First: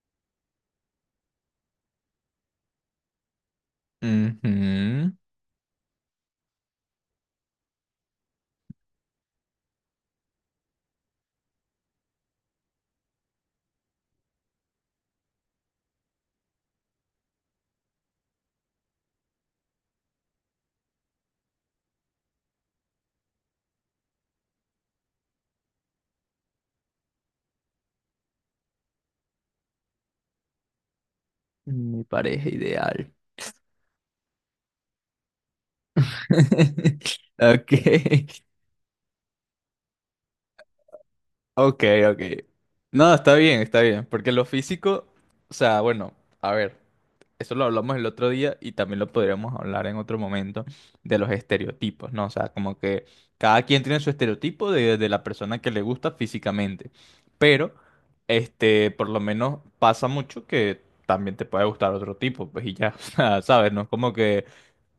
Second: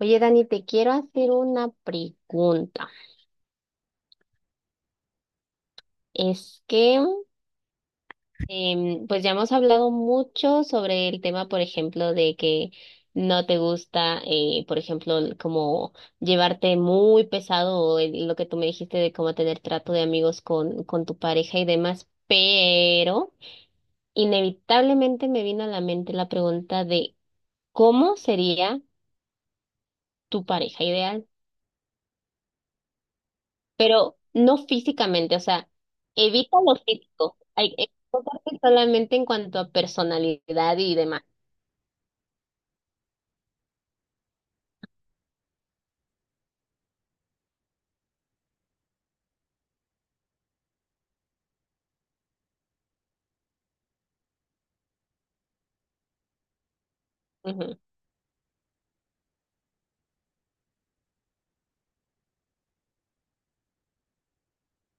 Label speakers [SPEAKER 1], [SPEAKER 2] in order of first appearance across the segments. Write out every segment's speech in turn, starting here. [SPEAKER 1] Oye, Dani, te quiero hacer una pregunta.
[SPEAKER 2] Ujú.
[SPEAKER 1] Es que, pues ya hemos hablado mucho sobre el tema, por ejemplo, de que no te gusta, por ejemplo, el como llevarte muy pesado o lo que tú me dijiste de cómo tener trato de amigos con tu pareja y demás, pero inevitablemente me vino a la mente la pregunta de ¿cómo sería tu pareja ideal?
[SPEAKER 2] Mi pareja ideal.
[SPEAKER 1] Pero no físicamente, o sea, evita lo físico, hay que
[SPEAKER 2] Ok,
[SPEAKER 1] enfocarte solamente en cuanto a personalidad y demás.
[SPEAKER 2] ok, ok. No, está bien, está bien. Porque lo físico, o sea, bueno, a ver, eso lo hablamos el otro día y también lo podríamos hablar en otro momento de los estereotipos, ¿no? O sea, como que cada quien tiene su estereotipo de la persona que le gusta físicamente. Pero,
[SPEAKER 1] Ujú.
[SPEAKER 2] por lo menos pasa mucho que también te puede gustar otro tipo, pues y ya, o sea, ¿sabes? No es como que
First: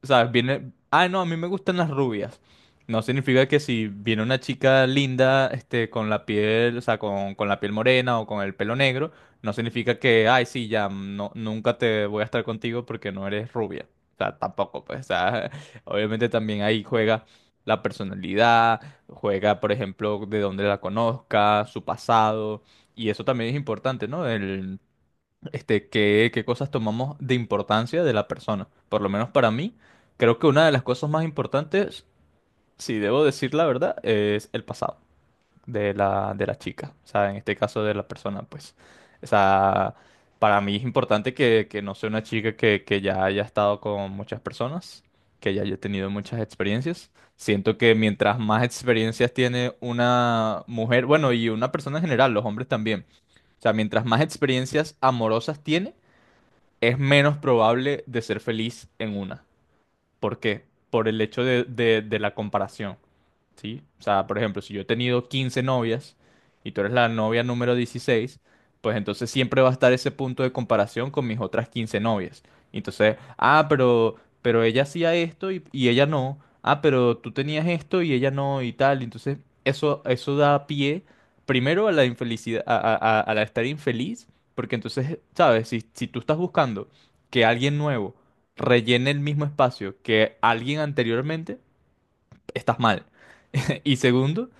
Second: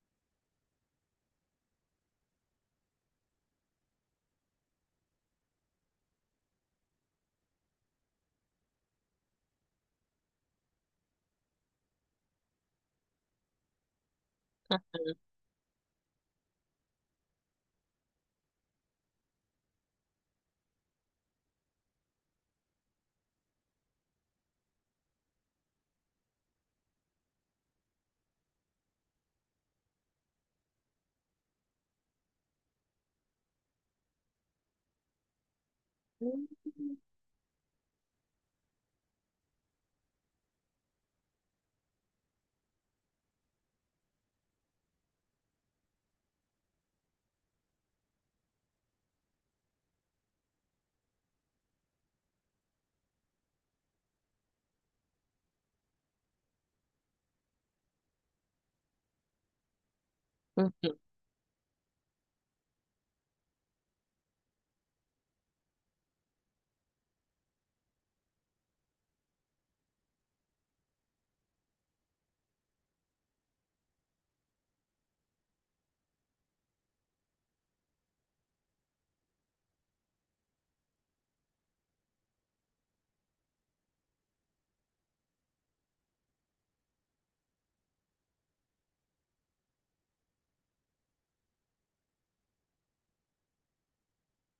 [SPEAKER 2] ¿sabes? Viene. Ah, no, a mí me gustan las rubias. No significa que si viene una chica linda, con la piel, o sea, con la piel morena o con el pelo negro, no significa que, ay, sí, ya, no, nunca te voy a estar contigo porque no eres rubia. O sea,
[SPEAKER 1] Ah.
[SPEAKER 2] tampoco, pues, o sea, obviamente también ahí juega la personalidad, juega, por ejemplo, de dónde la conozca, su pasado, y eso también es importante, ¿no? Qué cosas tomamos de importancia de la persona. Por lo menos para mí, creo que una de las cosas más importantes, si debo decir la verdad, es el pasado de la chica.
[SPEAKER 1] Ujú,
[SPEAKER 2] O sea, en este caso de la persona, pues. O sea, para mí es importante que no sea una chica que ya haya estado con muchas personas, que ya haya tenido muchas experiencias. Siento que mientras más experiencias tiene una mujer, bueno, y una persona en general, los hombres también. O sea, mientras más experiencias amorosas tiene, es menos probable de ser feliz en una. ¿Por qué? Por el hecho de la comparación. ¿Sí? O sea, por ejemplo, si yo he tenido 15 novias y tú eres la novia número 16, pues entonces siempre va a estar ese punto de comparación con mis otras 15 novias. Entonces, ah, pero ella hacía esto y ella no. Ah, pero tú tenías esto y ella no y tal. Entonces, eso da pie primero a la infelicidad, a la estar infeliz, porque entonces, ¿sabes? Si tú estás buscando que alguien nuevo rellene el mismo espacio que alguien anteriormente, estás mal. Y segundo,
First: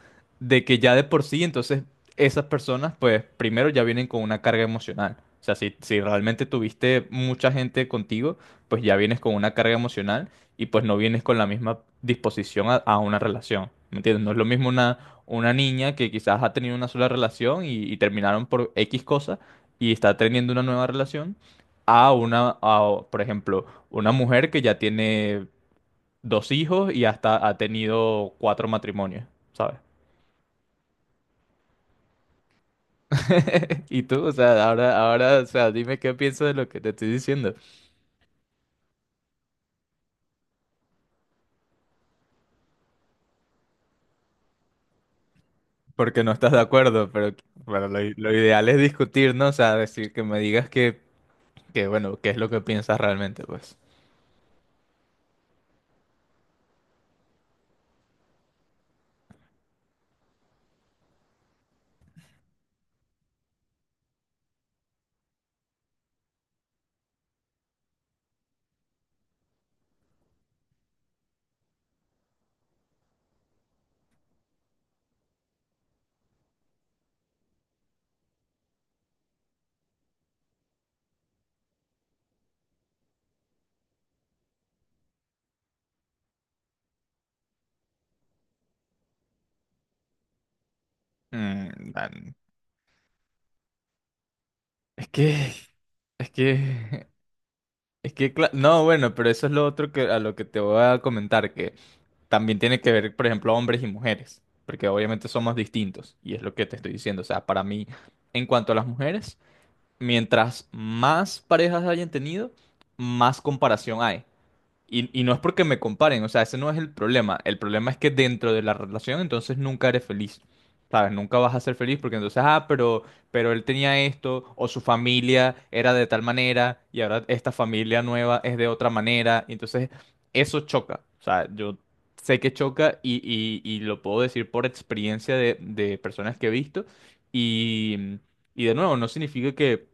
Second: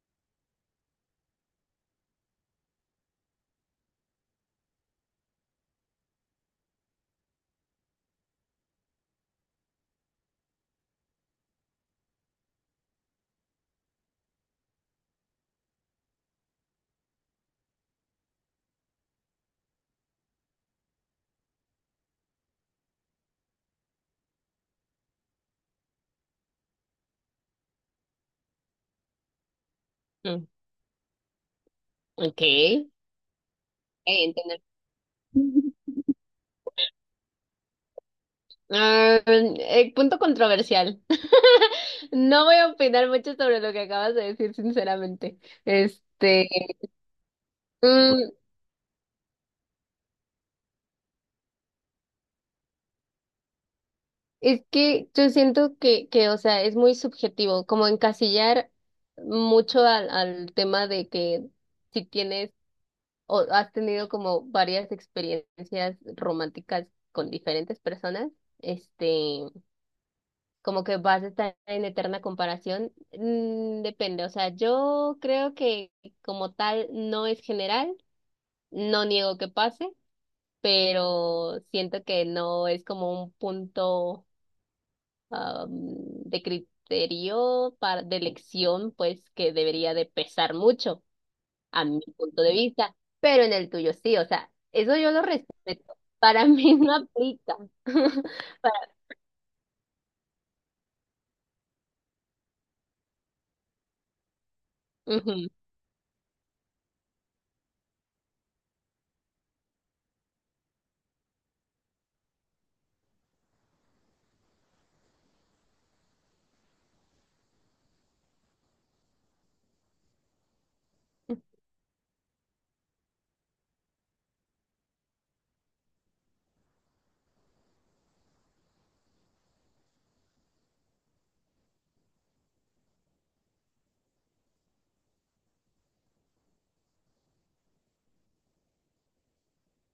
[SPEAKER 2] de que ya de por sí, entonces esas personas, pues primero ya vienen con una carga emocional. O sea, si realmente tuviste mucha gente contigo, pues ya vienes con una carga emocional y pues no vienes con la misma disposición a una relación. ¿Me entiendes? No es lo mismo una niña que quizás ha tenido una sola relación y terminaron por X cosa y está teniendo una nueva relación a una, a, por ejemplo, una mujer que ya tiene 2 hijos y hasta ha tenido 4 matrimonios, ¿sabes?
[SPEAKER 1] ujú. Ok,
[SPEAKER 2] Y tú, o
[SPEAKER 1] entender.
[SPEAKER 2] sea, ahora, ahora, o sea, dime qué piensas de lo que te estoy diciendo,
[SPEAKER 1] Punto controversial. No voy a opinar mucho sobre lo que acabas de decir, sinceramente.
[SPEAKER 2] porque no
[SPEAKER 1] Este,
[SPEAKER 2] estás de acuerdo, pero bueno,
[SPEAKER 1] mm,
[SPEAKER 2] lo ideal es discutir, ¿no? O sea, decir que me digas que bueno, qué es lo que piensas realmente, pues.
[SPEAKER 1] es que yo siento que, o sea, es muy subjetivo, como encasillar mucho al tema de que si tienes ¿o has tenido como varias experiencias románticas con diferentes personas? Este, como que vas a estar en eterna comparación. Mm, depende, o sea, yo creo que como tal no es general, no niego que pase, pero siento que no es como un punto am, de criterio para, de elección, pues que debería de pesar mucho a
[SPEAKER 2] Mm,
[SPEAKER 1] mi
[SPEAKER 2] man,
[SPEAKER 1] punto de vista, pero en el tuyo sí, o sea, eso
[SPEAKER 2] Es
[SPEAKER 1] yo lo
[SPEAKER 2] que,
[SPEAKER 1] respeto.
[SPEAKER 2] es
[SPEAKER 1] Para mí no
[SPEAKER 2] que,
[SPEAKER 1] aplica.
[SPEAKER 2] es que,
[SPEAKER 1] Para...
[SPEAKER 2] no, bueno, pero eso es lo otro que a lo que te voy a comentar, también tiene que ver, por ejemplo, hombres y mujeres, porque obviamente
[SPEAKER 1] Ujú,
[SPEAKER 2] somos distintos, y es lo que te estoy diciendo. O sea, para mí, en cuanto a las mujeres, mientras más parejas hayan tenido, más comparación hay. Y no es porque me comparen, o sea, ese no es el problema. El problema es que dentro de la relación entonces nunca eres feliz. ¿Sabes? Nunca vas a ser feliz porque entonces, ah, pero él tenía esto, o su familia era de tal manera, y ahora esta familia nueva es de otra manera. Y entonces, eso choca. O sea, yo sé que choca y lo puedo decir por experiencia de personas que he visto. Y, y de nuevo, no significa que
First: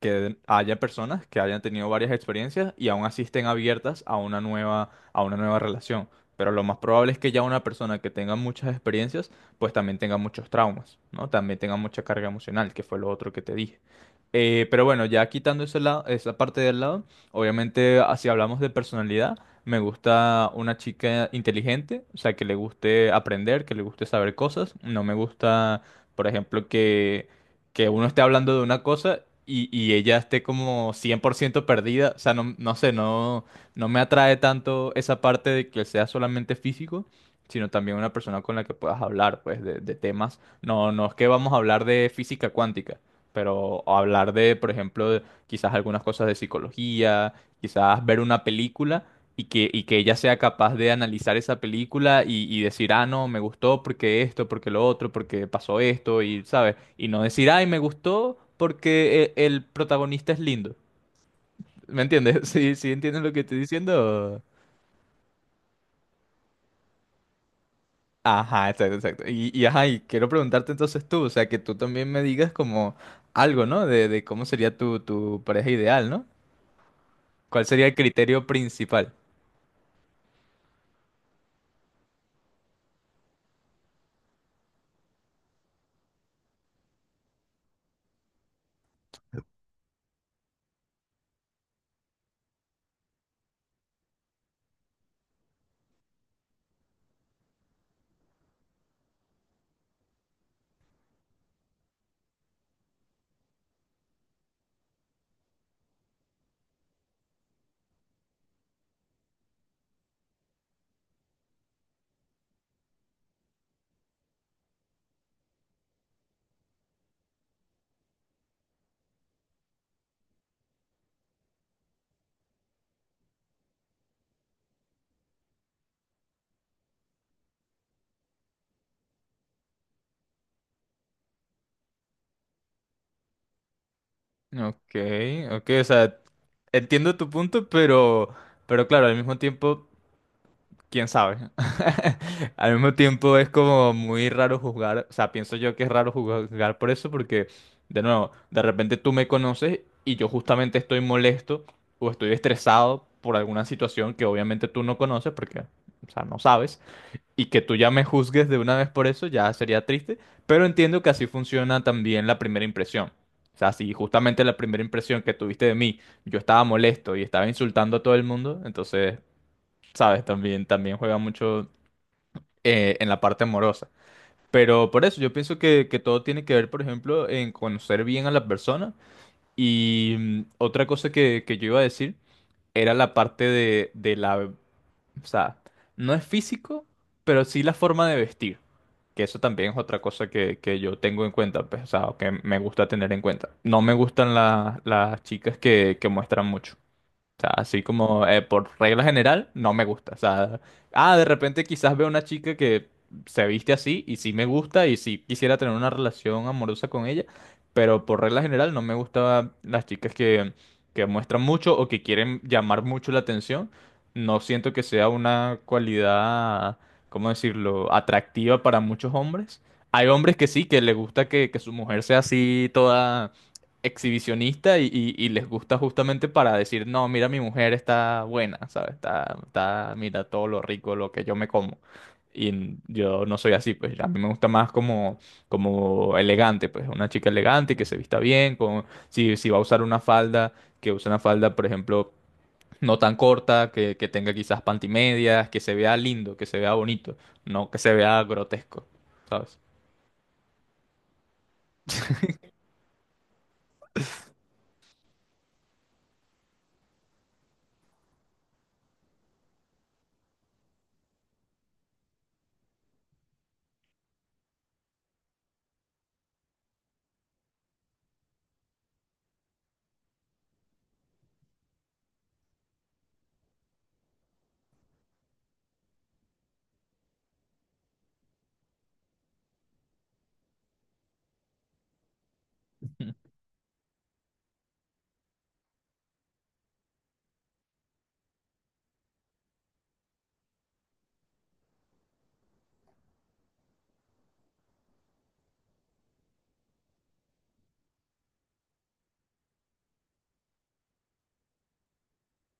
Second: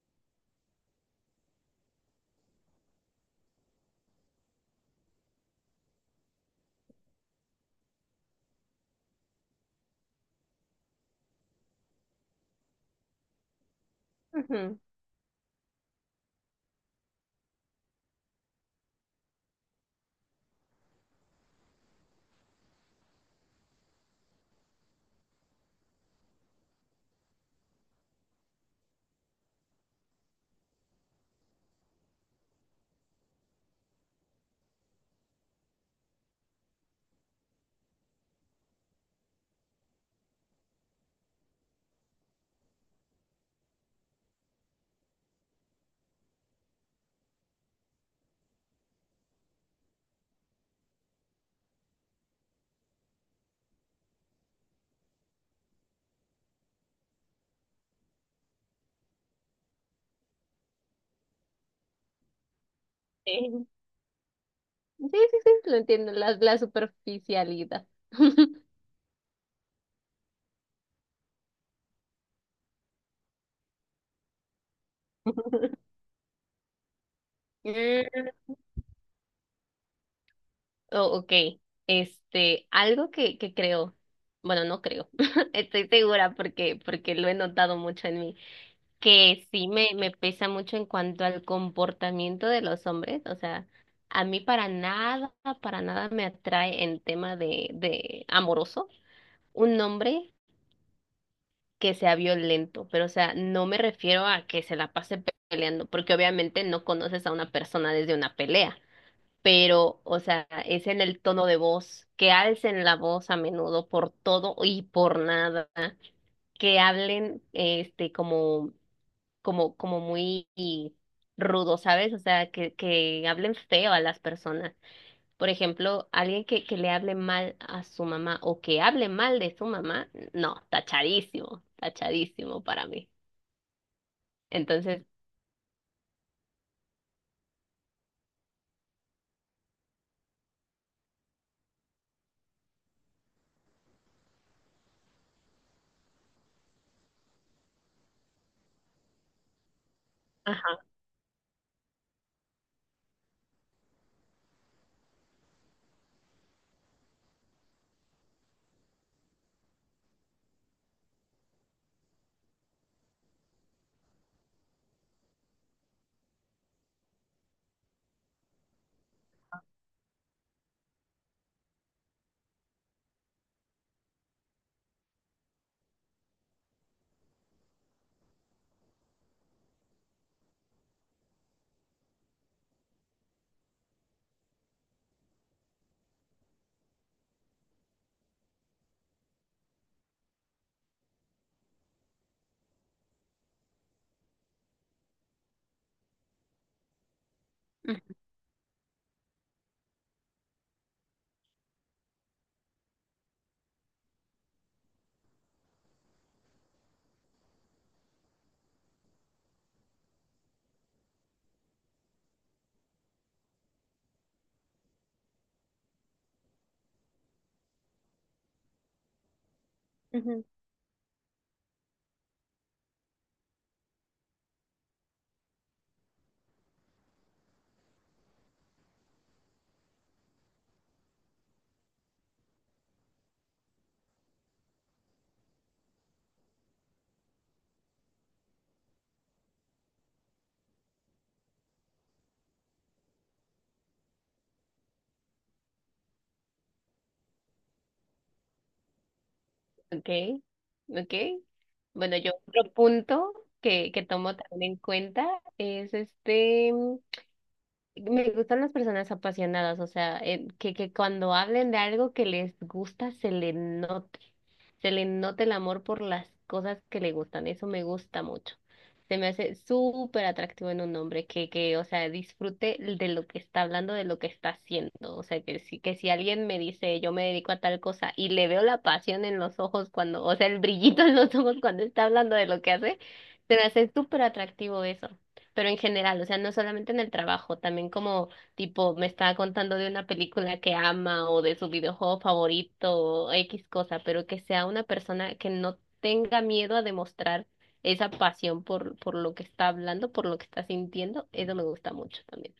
[SPEAKER 2] que haya personas que hayan tenido varias experiencias y aún así estén abiertas a una nueva relación. Pero lo más probable es que ya una persona que tenga muchas experiencias, pues también tenga muchos traumas, ¿no? También tenga mucha carga emocional, que fue lo otro que te dije.
[SPEAKER 1] ujú.
[SPEAKER 2] Pero bueno, ya quitando ese lado, esa parte del lado, obviamente, ah, si hablamos de personalidad, me gusta una chica inteligente, o sea, que le guste aprender, que le guste saber cosas. No me gusta, por ejemplo, que uno esté hablando de una cosa y ella esté como 100% perdida. O sea, no, no sé, no, no me atrae tanto esa parte de que sea solamente físico, sino también una persona con la que puedas hablar, pues, de temas. No, no es que vamos a hablar de física cuántica, pero hablar de, por ejemplo, de quizás algunas cosas de psicología, quizás ver una película y que ella sea capaz de analizar esa película y decir, ah, no, me gustó porque esto, porque lo otro, porque pasó esto, y, ¿sabes? Y no decir, ay, me gustó porque el protagonista es lindo. ¿Me entiendes? Sí, sí, ¿entiendes lo que estoy
[SPEAKER 1] Sí,
[SPEAKER 2] diciendo?
[SPEAKER 1] sí, sí, sí, lo entiendo, la superficialidad.
[SPEAKER 2] Ajá, exacto, exacto. Y, ajá, y quiero preguntarte entonces tú, o sea, que tú también me digas como algo, ¿no? De cómo sería tu pareja ideal, ¿no? ¿Cuál sería el
[SPEAKER 1] Mm,
[SPEAKER 2] criterio principal?
[SPEAKER 1] oh, ok, este, algo que creo, bueno, no creo, estoy segura porque, porque lo he notado mucho en mí, que sí me pesa mucho en cuanto al comportamiento de los hombres, o sea, a mí para nada me atrae en tema de amoroso un hombre que sea violento, pero o sea, no me refiero a que se la pase peleando, porque obviamente no conoces a una persona desde una pelea, pero o sea, es en el tono de voz, que alcen la voz a menudo por todo y por nada, que hablen como muy rudo, ¿sabes? O sea, que hablen feo a las personas. Por ejemplo, alguien que le hable mal a su mamá o que hable mal de su mamá, no, tachadísimo, tachadísimo para mí.
[SPEAKER 2] Ok,
[SPEAKER 1] Entonces,
[SPEAKER 2] ok, o sea, entiendo tu punto, pero claro, al mismo tiempo, quién sabe. Al mismo tiempo es como muy raro juzgar, o sea, pienso yo que es raro juzgar por eso, porque, de nuevo, de repente tú me conoces y yo justamente
[SPEAKER 1] ajá.
[SPEAKER 2] estoy molesto o estoy estresado por alguna situación que obviamente tú no conoces, porque, o sea, no sabes y que tú ya me juzgues de una vez por eso ya sería triste, pero entiendo que así funciona también la primera impresión. O sea, si justamente la primera impresión que tuviste de mí, yo estaba molesto y estaba insultando a todo el mundo, entonces, sabes, también, también juega mucho en la parte amorosa. Pero por eso yo pienso que todo tiene que ver, por ejemplo, en conocer bien a la persona. Y otra cosa que yo iba a decir era la parte de la o sea, no es físico, pero sí la forma de vestir. Que eso también es otra cosa que yo tengo en cuenta, pues, o sea, o que me gusta tener en cuenta. No me gustan las chicas que muestran mucho. O sea, así como por regla general, no me gusta. O sea, ah, de repente quizás veo una chica que se viste así y sí me gusta y sí quisiera tener una relación amorosa con ella, pero por regla general no me gustan las chicas que muestran mucho o que quieren llamar mucho la atención. No siento que sea una cualidad, ¿cómo decirlo?, atractiva para muchos hombres. Hay hombres
[SPEAKER 1] Ujú.
[SPEAKER 2] que sí, que les gusta que su mujer sea así, toda exhibicionista y les gusta justamente para decir, no, mira, mi mujer está buena, ¿sabes? Está, está, mira todo lo rico, lo que yo me como. Y yo no soy así, pues a mí me gusta más como, como elegante, pues una chica elegante que se vista bien, con, si va a usar una falda, que use una falda, por ejemplo, no tan corta, que tenga quizás pantimedias, que se vea lindo, que se vea bonito, no que se vea grotesco, ¿sabes?
[SPEAKER 1] Okay, okay. Bueno, yo otro punto que tomo también en cuenta es este. Me gustan las personas apasionadas, o sea, que cuando hablen de algo que les gusta se le note el amor por las cosas que le gustan, eso me gusta mucho. Se me hace súper atractivo en un hombre o sea, disfrute de lo que está hablando, de lo que está haciendo. O sea, que si alguien me dice yo me dedico a tal cosa y le veo la pasión en los ojos cuando, o sea, el brillito en los ojos cuando está hablando de lo que hace, se me hace súper atractivo eso, pero en general, o sea, no solamente en el trabajo, también como tipo me estaba contando de una película que ama o de su videojuego favorito o X cosa, pero que sea una persona que no tenga miedo a demostrar esa pasión por lo que está hablando, por lo que está sintiendo, eso me gusta mucho también.